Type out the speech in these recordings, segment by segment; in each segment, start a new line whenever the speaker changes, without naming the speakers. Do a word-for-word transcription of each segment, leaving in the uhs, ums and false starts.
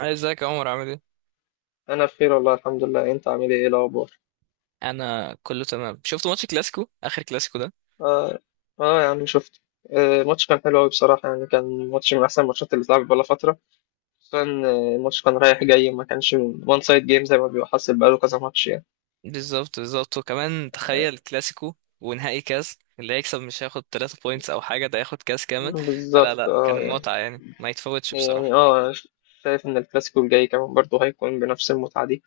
ازيك يا عمر، عامل ايه؟
انا بخير والله الحمد لله. انت عامل ايه؟ إيه الاخبار؟
انا كله تمام. شفت ماتش كلاسيكو، اخر كلاسيكو ده؟
اه اه يا عم شفت. آه ماتش كان حلو قوي بصراحه يعني، كان ماتش من احسن الماتشات اللي اتلعبت بقالها فتره. خصوصا آه، الماتش كان رايح جاي، ما كانش وان سايد جيم زي ما بيبقى حاصل بقاله كذا ماتش يعني.
بالظبط بالظبط، وكمان تخيل كلاسيكو ونهائي كاس. اللي هيكسب مش هياخد ثلاثة بوينتس او حاجه، ده هياخد كاس كامل. فلا
بالظبط
لا، كان
اه يعني.
المتعه يعني ما يتفوتش
يعني
بصراحه.
اه أنا شايف ان الكلاسيكو الجاي كمان برضه هيكون بنفس المتعه دي،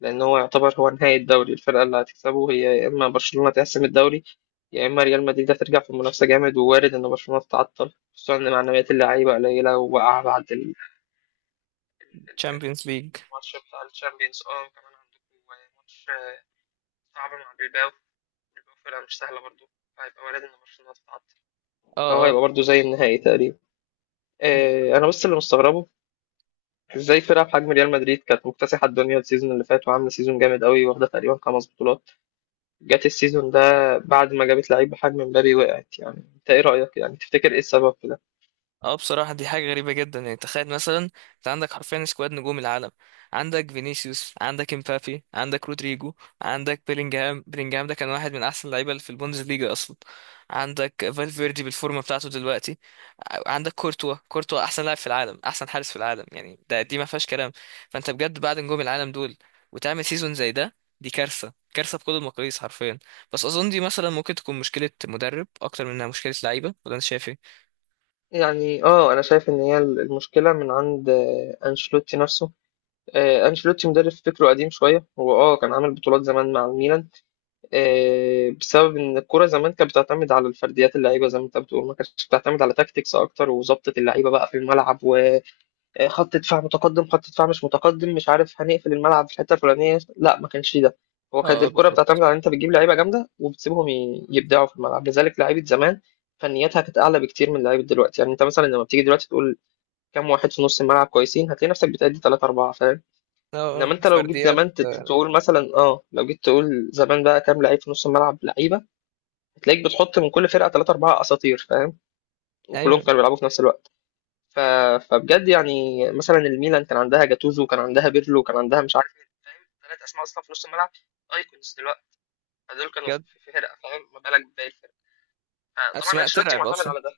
لان هو يعتبر هو نهايه الدوري. الفرقه اللي هتكسبه هي يا اما برشلونه تحسم الدوري، يا اما ريال مدريد هترجع في المنافسه جامد، ووارد ان برشلونه تتعطل خصوصا ان معنويات اللعيبه قليله، ووقع بعد ال- ال-
تشامبيونز ليج.
الماتش بتاع الشامبيونز. اه كمان عندكم ماتش آه، صعب مع بيلباو. بيلباو فرقة مش سهلة برضه، فهيبقى وارد إن برشلونة تتعطل،
اه
فهو
اه
هيبقى برضه زي النهائي تقريبا. آه، أنا بس اللي مستغربه، إزاي فرقة بحجم ريال مدريد كانت مكتسحة الدنيا السيزون اللي فات وعاملة سيزون جامد قوي، واخدة تقريبا خمس بطولات، جت السيزون ده بعد ما جابت لعيب بحجم مبابي وقعت. يعني أنت إيه رأيك؟ يعني تفتكر إيه السبب في ده؟
اه، بصراحة دي حاجة غريبة جدا. يعني تخيل مثلا، انت عندك حرفيا سكواد نجوم العالم. عندك فينيسيوس، عندك امبابي، عندك رودريجو، عندك بيلينجهام بيلينجهام ده كان واحد من احسن اللعيبة اللي في البوندسليجا اصلا. عندك فالفيردي بالفورمة بتاعته دلوقتي. عندك كورتوا كورتوا احسن لاعب في العالم، احسن حارس في العالم. يعني ده دي ما فيهاش كلام. فانت بجد بعد نجوم العالم دول وتعمل سيزون زي ده، دي كارثة. كارثة بكل المقاييس حرفيا. بس اظن دي مثلا ممكن تكون مشكلة مدرب اكتر منها مشكلة لعيبة، ولا انت شايف ايه؟
يعني اه انا شايف ان هي المشكله من عند آه، انشيلوتي نفسه. آه، أنشيلوتي مدرب فكره قديم شوية. هو اه كان عامل بطولات زمان مع الميلان آه، بسبب إن الكرة زمان كانت بتعتمد على الفرديات، اللعيبة زي ما أنت بتقول ما كانتش بتعتمد على تاكتكس أكتر وظبطة اللعيبة بقى في الملعب، وخط دفاع متقدم خط دفاع مش متقدم مش عارف هنقفل الملعب في الحتة الفلانية، لا ما كانش ده. هو كانت
اه اه،
الكرة
بالظبط.
بتعتمد على إن أنت بتجيب لعيبة جامدة وبتسيبهم ي- يبدعوا في الملعب، لذلك لعيبة زمان فنياتها كانت أعلى بكتير من لعيبة دلوقتي. يعني أنت مثلا لما بتيجي دلوقتي تقول كام واحد في نص الملعب كويسين، هتلاقي نفسك بتأدي تلاتة أربعة فاهم.
اه،
انما انت لو جيت
فرديات.
زمان تت-
آه،
تقول مثلا اه، لو جيت تقول زمان بقى كام لعيب في نص الملعب لعيبه، هتلاقيك بتحط من كل فرقه ثلاثه اربعه اساطير فاهم، وكلهم
ايوه،
كانوا بيلعبوا في نفس الوقت. ف... فبجد يعني مثلا الميلان كان عندها جاتوزو، كان عندها بيرلو، كان عندها مش عارف ايه فاهم، ثلاث اسماء اصلا في نص الملعب ايكونز دلوقتي. فدول كانوا في
بجد.
في فرقه فاهم، ما بالك بباقي الفرق. طبعا
اسماء
انشيلوتي
ترعب
معتمد
اصلا.
على ده.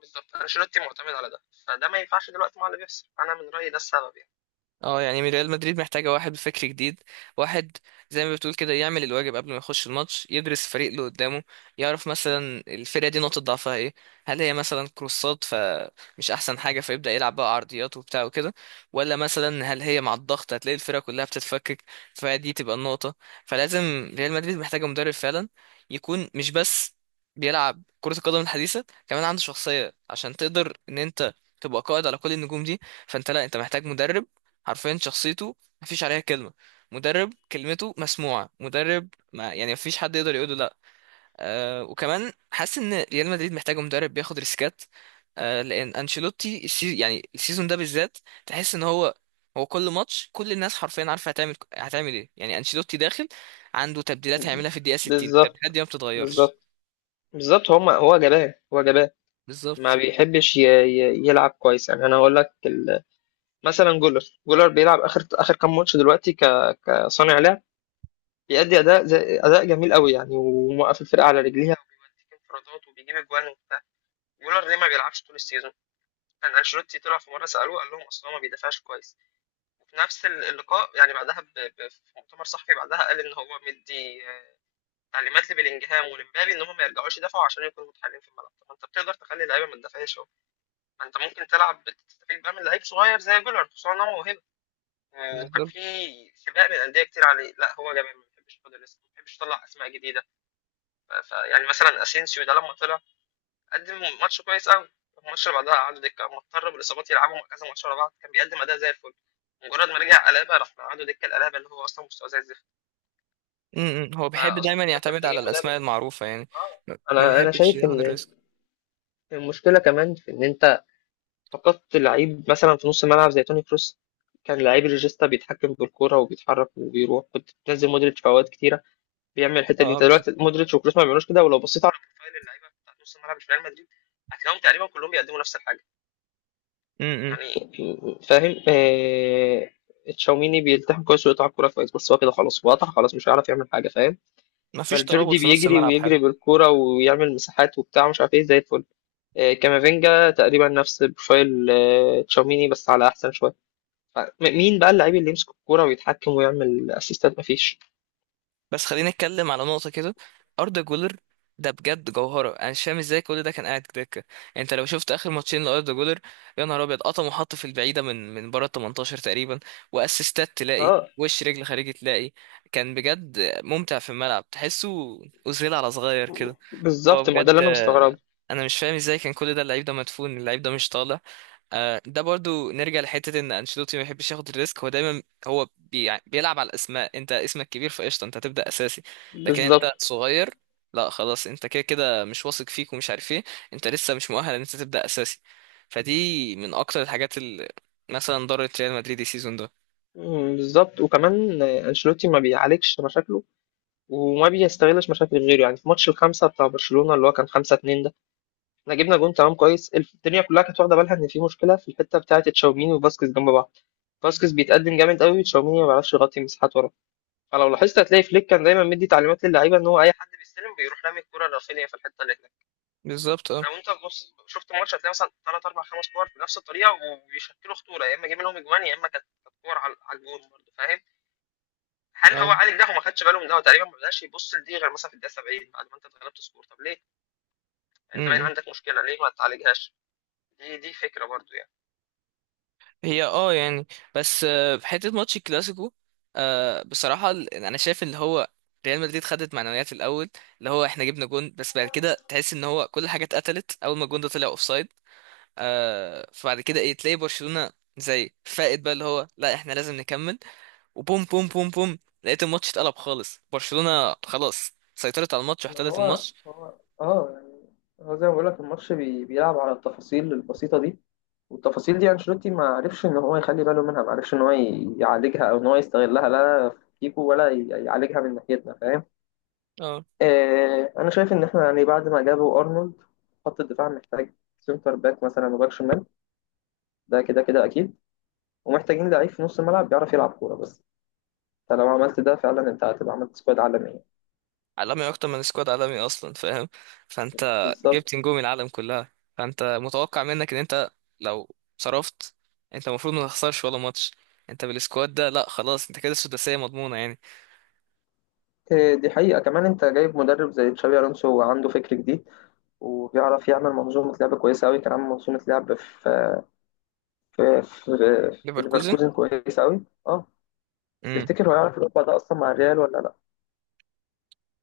بالظبط انشيلوتي معتمد على ده، فده ما ينفعش دلوقتي مع اللي بيحصل. انا من رايي ده السبب يعني.
اه يعني ريال مدريد محتاجة واحد بفكر جديد. واحد زي ما بتقول كده، يعمل الواجب قبل ما يخش الماتش، يدرس الفريق اللي قدامه. يعرف مثلا الفرقة دي نقطة ضعفها ايه. هل هي مثلا كروسات فمش احسن حاجة، فيبدأ يلعب بقى عرضيات وبتاع وكده. ولا مثلا هل هي مع الضغط هتلاقي الفرقة كلها بتتفكك؟ فدي تبقى النقطة. فلازم ريال مدريد محتاجة مدرب فعلا يكون مش بس بيلعب كرة القدم الحديثة، كمان عنده شخصية عشان تقدر ان انت تبقى قائد على كل النجوم دي. فانت لا، انت محتاج مدرب حرفيا شخصيته مفيش عليها كلمة. مدرب كلمته مسموعة، مدرب ما يعني مفيش حد يقدر يقوله لا. أه، وكمان حاسس ان ريال مدريد محتاج مدرب بياخد ريسكات. أه لان انشيلوتي السي... يعني السيزون ده بالذات تحس ان هو هو كل ماتش كل الناس حرفيا عارفه هتعمل هتعمل ايه. يعني انشيلوتي داخل عنده تبديلات هيعملها في الدقيقة ستين،
بالظبط
التبديلات دي ما بتتغيرش.
بالظبط بالظبط. هما هو جبان هو جبان. ما
بالظبط
بيحبش ي- ي- يلعب كويس يعني. انا هقول لك ال- مثلا جولر. جولر بيلعب اخر اخر كام ماتش دلوقتي ك- كصانع لعب، بيأدي اداء زي اداء جميل قوي يعني، وموقف الفرقه على رجليها وبيوديك انفرادات وبيجيب اجوان وبتاع. جولر ليه ما بيلعبش طول السيزون؟ كان انشيلوتي طلع في مره سالوه قال لهم اصلا ما بيدافعش كويس، وفي نفس ال- اللقاء يعني بعدها ب... ب... في مؤتمر صحفي بعدها قال ان هو مدي آه، تعليمات لبيلينجهام ولمبابي ان هم ما يرجعوش يدافعوا عشان يكونوا متحكمين في الملعب. طب انت بتقدر تخلي اللعيبه ما تدافعش؟ ما انت ممكن تلعب تستفيد بقى من لعيب صغير زي جولر، خصوصا ان هو موهبه. آه، وكان
بالظبط.
في سباق من الانديه كتير عليه. لا هو جبان ما بيحبش ياخد الريسك، ما بيحبش يطلع اسماء جديده. ف- فيعني مثلا اسينسيو ده لما طلع قدم ماتش كويس قوي. الماتش اللي بعدها قعدوا دكه، مضطر بالاصابات يلعبوا كذا ماتش ورا بعض كان بيقدم اداء زي الفل. مجرد ما رجع قلابه راح قعدوا دكه، القلابه اللي هو اصلا مستواه زي الزفت.
م- م. هو بيحب دايما
فاظن ان احنا
يعتمد
محتاجين
على
مدرب.
الاسماء المعروفة يعني.
اه
ما ما
انا انا
بيحبش
شايف ان
ياخد الريسك.
المشكله كمان في ان انت فقدت لعيب مثلا في نص الملعب زي توني كروس. كان لعيب ريجيستا بيتحكم بالكوره وبيتحرك وبيروح، كنت بتنزل مودريتش في اوقات كتيره بيعمل الحته دي.
اه،
انت
بالظبط.
دلوقتي مودريتش وكروس ما بيعملوش كده، ولو بصيت على بروفايل اللعيبه بتاع نص الملعب في ريال مدريد هتلاقيهم تقريبا كلهم بيقدموا نفس الحاجه
م- م.
يعني فاهم. آه... تشاوميني بيلتحم كويس ويقطع الكوره كويس، بس هو كده خلاص هو قطع خلاص مش هيعرف يعمل حاجه فاهم.
مفيش ترابط
فالفيردي
في نص
بيجري
الملعب حلو.
ويجري بالكوره ويعمل مساحات وبتاع مش عارف ايه زي الفل. آه، كامافينجا تقريبا نفس بروفايل آه، تشاوميني بس على احسن شويه. م- مين بقى اللعيب اللي يمسك الكوره ويتحكم ويعمل اسيستات؟ مفيش.
بس خلينا نتكلم على نقطة كده. أردا جولر ده بجد جوهرة. أنا مش فاهم ازاي كل ده كان قاعد دكة. يعني أنت لو شفت آخر ماتشين لأردا جولر، يا نهار أبيض! قطم وحط في البعيدة، من من بره ال ثمانية عشر تقريبا. وأسيستات تلاقي،
اه
وش رجل خارجي تلاقي. كان بجد ممتع في الملعب، تحسه أوزيل على صغير كده. هو
بالظبط. ما هو ده اللي
بجد.
انا مستغرب.
آه، أنا مش فاهم ازاي كان كل ده. اللعيب ده مدفون، اللعيب ده مش طالع. آه، ده برضو نرجع لحتة ان انشيلوتي ما بيحبش ياخد الريسك. هو دايما، هو بي يعني بيلعب على الاسماء. انت اسمك كبير فقشطة، انت هتبدأ اساسي. لكن
بالظبط.
انت صغير، لا خلاص، انت كده كده مش واثق فيك ومش عارف ايه. انت لسه مش مؤهل ان انت تبدأ اساسي. فدي من اكتر الحاجات اللي مثلا ضرت ريال مدريد السيزون ده.
مم، بالظبط وكمان آه، انشيلوتي ما بيعالجش مشاكله وما بيستغلش مشاكل غيره. يعني في ماتش الخمسه بتاع برشلونه اللي هو كان خمسة اتنين ده، احنا جبنا جون تمام كويس، الدنيا كلها كانت واخده بالها ان في مشكله في الحته بتاعه تشاوميني وفاسكيز جنب بعض، فاسكيز بيتقدم جامد قوي، تشاوميني ما بيعرفش يغطي مساحات وراه. فلو لاحظت هتلاقي فليك كان دايما مدي تعليمات للعيبه ان هو اي حد بيستلم بيروح رامي الكوره لرافينيا في الحته اللي
بالظبط. اه
لو انت بص شفت ماتش هتلاقي مثلا ثلاث اربع خمس كور بنفس الطريقه وبيشكلوا خطوره، يا اما جايبين لهم اجوان يا اما كانت كانت كور على على الجون برضه فاهم. هل هو عالج ده وما خدش باله من ده؟ هو تقريبا ما بداش يبص لدي غير مثلا في الدقيقه سبعين بعد ما انت اتغلبت سكور، طب ليه يعني؟ انت باين
اه.
عندك مشكله، ليه ما تعالجهاش؟ دي دي فكره برضه يعني.
هي اه يعني، بس آه، في حته ماتش الكلاسيكو، آه، بصراحه ال- يعني انا شايف اللي هو ريال مدريد خدت معنويات الاول، اللي هو احنا جبنا جون. بس بعد كده تحس ان هو كل حاجه اتقتلت اول ما الجون ده طلع اوفسايد. آه، فبعد كده ايه، تلاقي برشلونه زي فائد بقى اللي هو لا احنا لازم نكمل. وبوم بوم بوم بوم، لقيت الماتش اتقلب خالص. برشلونه خلاص سيطرت على الماتش
ما
واحتلت
هو
الماتش.
هو اه يعني هو زي ما بقول لك الماتش بي... بيلعب على التفاصيل البسيطة دي. والتفاصيل دي انشيلوتي ما عرفش ان هو يخلي باله منها، ما عرفش ان هو ي- يعالجها او ان هو يستغلها. لا فيكو ولا ي- يعالجها من ناحيتنا فاهم.
اه،
آه، انا شايف ان احنا يعني بعد ما جابوا ارنولد، خط الدفاع محتاج سنتر باك مثلا وباك شمال، ده كده كده اكيد. ومحتاجين لعيب في نص الملعب بيعرف يلعب كوره بس، فلو عملت ده فعلا انت هتبقى عملت سكواد عالميه.
عالمي، اكتر من سكواد عالمي اصلا فاهم. فانت جبت
بالظبط.
نجوم العالم كلها، فانت متوقع منك ان انت لو صرفت، انت المفروض ما تخسرش ولا ماتش. انت بالسكواد ده لا خلاص، انت كده السداسية مضمونة يعني.
آه، دي حقيقه. كمان انت جايب مدرب زي تشابي الونسو وعنده فكر جديد، وبيعرف يعمل منظومه لعب كويسه قوي. كان عامل منظومه لعب في في في, في
ليفركوزن.
ليفركوزن كويسه قوي اه.
امم
تفتكر هو يعرف يطبق ده اصلا مع الريال ولا لا؟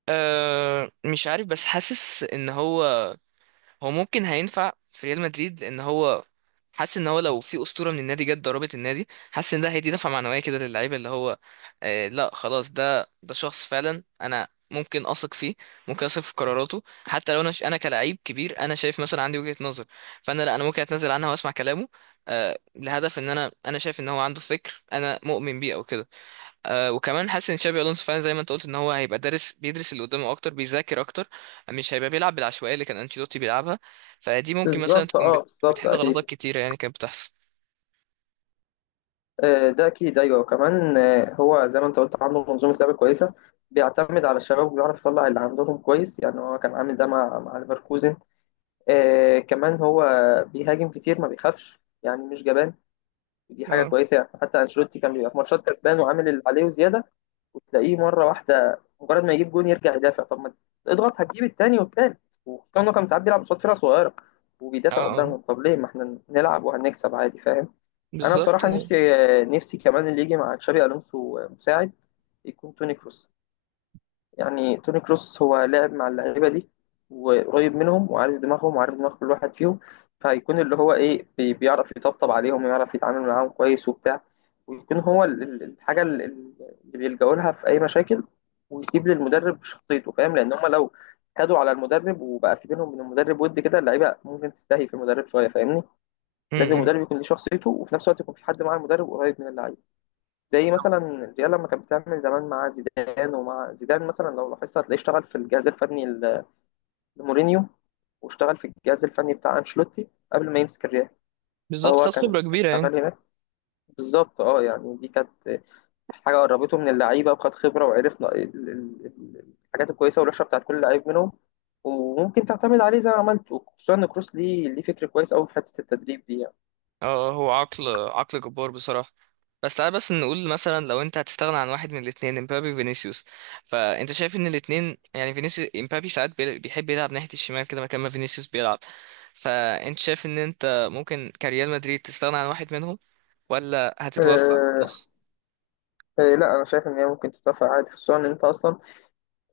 أه مش عارف، بس حاسس ان هو هو ممكن هينفع في ريال مدريد، لان هو حاسس ان هو لو في اسطوره من النادي جت ضربت النادي، حاسس ان ده هيدي دفعه معنويه كده للعيبه اللي هو. آه، لا خلاص، ده ده شخص فعلا انا ممكن اثق فيه. ممكن اثق في قراراته حتى لو انا ش... انا كلاعب كبير، انا شايف مثلا عندي وجهه نظر، فانا لا، انا ممكن اتنازل عنها واسمع كلامه. آه، لهدف ان انا انا شايف ان هو عنده فكر انا مؤمن بيه او كده. آه، وكمان حاسس ان تشابي الونسو فعلا زي ما انت قلت ان هو هيبقى دارس، بيدرس اللي قدامه اكتر، بيذاكر اكتر. مش هيبقى بيلعب بالعشوائيه اللي كان انشيلوتي بيلعبها. فدي ممكن مثلا
بالظبط
تكون
اه
بت-
بالظبط
بتحل غلطات
اكيد.
كتيره يعني كانت بتحصل.
آه، ده اكيد ايوه. وكمان آه، هو زي ما انت قلت عنده منظومه لعب كويسه، بيعتمد على الشباب وبيعرف يطلع اللي عندهم كويس يعني. هو كان عامل ده مع مع ليفركوزن. آه، كمان هو بيهاجم كتير ما بيخافش يعني مش جبان، دي حاجه
اه
كويسه يعني. حتى انشيلوتي كان بيبقى في ماتشات كسبان وعامل اللي عليه وزياده، وتلاقيه مرة واحدة مجرد ما يجيب جون يرجع يدافع، طب ما اضغط هتجيب التاني والتالت. وكان إنه كان ساعات بيلعب قصاد فرقة صغيرة
اه
وبيدافع
اه،
قدامهم، طب ليه؟ ما احنا نلعب وهنكسب عادي فاهم. أنا
بالظبط
بصراحة
ايوه.
نفسي، نفسي كمان اللي يجي مع تشابي ألونسو مساعد يكون توني كروس. يعني توني كروس هو لعب مع اللعيبه دي، وقريب منهم وعارف دماغهم وعارف دماغ كل واحد فيهم. فهيكون اللي هو ايه بي- بيعرف يطبطب عليهم ويعرف يتعامل معاهم كويس وبتاع، ويكون هو ال- ال- الحاجه ال- ال- اللي بيلجأوا لها في اي مشاكل. ويسيب للمدرب شخصيته فاهم، لان هم لو خدوا على المدرب وبقى في بينهم من المدرب ود كده، اللعيبه ممكن تستهي في المدرب شويه فاهمني.
م-
لازم
م.
المدرب يكون ليه شخصيته، وفي نفس الوقت يكون في حد مع المدرب قريب من اللعيبه، زي مثلا الريال لما كانت بتعمل زمان مع زيدان. ومع زيدان مثلا لو لاحظت هتلاقيه اشتغل في الجهاز الفني ل- لمورينيو، واشتغل في الجهاز الفني بتاع انشيلوتي قبل ما يمسك الريال.
بالظبط، خد
فهو كان
خبره
كان
كبيره يعني.
شغال هناك. بالظبط اه يعني دي كانت حاجه قربته من اللعيبه وخد خبره وعرف ن- ال- ال- ال- الحاجات الكويسه والوحشه بتاعت كل لعيب منهم. وممكن تعتمد عليه زي ما عملت، وخصوصا ان كروس ليه ليه فكر كويس قوي في حته التدريب دي يعني.
اه. آه، هو عقل، عقل جبار بصراحه. بس تعال بس نقول مثلا، لو انت هتستغنى عن واحد من الاثنين امبابي فينيسيوس، فانت شايف ان الاثنين يعني فينيسيوس امبابي ساعات بي- بيحب يلعب ناحيه الشمال كده مكان ما فينيسيوس بيلعب. فانت شايف ان انت ممكن كريال مدريد تستغنى عن واحد منهم؟ ولا هتتوفق في
أه
النص؟
أه، لا انا شايف ان هي ممكن تتوافق عادي خصوصا ان انت اصلا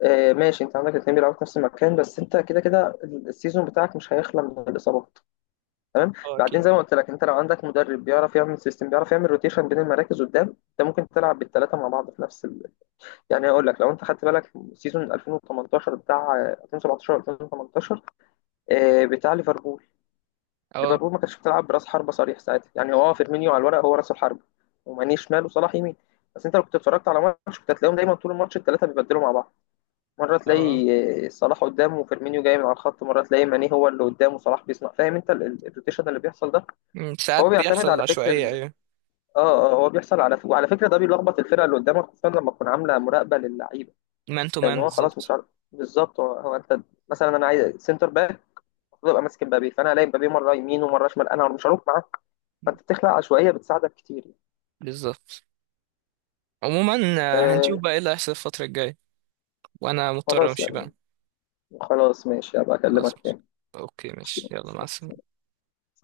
آه، ماشي. انت عندك الاثنين بيلعبوا في نفس المكان، بس انت كده كده السيزون بتاعك مش هيخلى من الاصابات تمام.
اه
بعدين
اكيد.
زي ما قلت لك، انت لو عندك مدرب بيعرف يعمل سيستم بيعرف يعمل روتيشن بين المراكز قدام، انت ممكن تلعب بالثلاثه مع بعض في نفس ال... يعني. اقول لك لو انت خدت بالك سيزون ألفين وتمنتاشر بتاع آه، ألفين وسبعتاشر ألفين وتمنتاشر آه، بتاع ليفربول.
اه
ليفربول ما كانتش بتلعب براس حربه صريح ساعتها يعني، هو فيرمينيو على الورق هو راس الحربه، وماني شمال وصلاح يمين. بس انت لو كنت اتفرجت على ماتش كنت هتلاقيهم دايما طول الماتش الثلاثه بيبدلوا مع بعض، مرة
اه. آه.
تلاقي صلاح قدامه وفيرمينيو جاي من على الخط، مرة تلاقي ماني هو اللي قدامه صلاح بيصنع فاهم. انت ال- ال- الروتيشن اللي بيحصل ده
مم، ساعات
هو بيعتمد
بيحصل
على فكر
عشوائية،
ال...
ايوه.
اه اه، هو بيحصل على ف... وعلى فكرة ده بيلخبط الفرقة اللي قدامك، خصوصا لما تكون عاملة مراقبة للعيبة،
مان تو
لان
مان،
هو خلاص
بالظبط.
مش عارف. بالظبط. هو, هو انت مثلا انا عايز سنتر باك، المفروض ابقى ماسك مبابي، فانا الاقي مبابي مرة يمين ومرة شمال انا مش هروح معاه، فانت بتخلق عشوائية بتساعدك كتير.
بالظبط. عموما، آه، هنشوف
آه،
بقى ايه اللي هيحصل الفترة الجاية. وانا مضطر
خلاص
امشي بقى.
يعني. خلاص ماشي هبقى اكلمك
خلاص ماشي.
تاني.
اوكي
ماشي.
ماشي، يلا مع السلامة.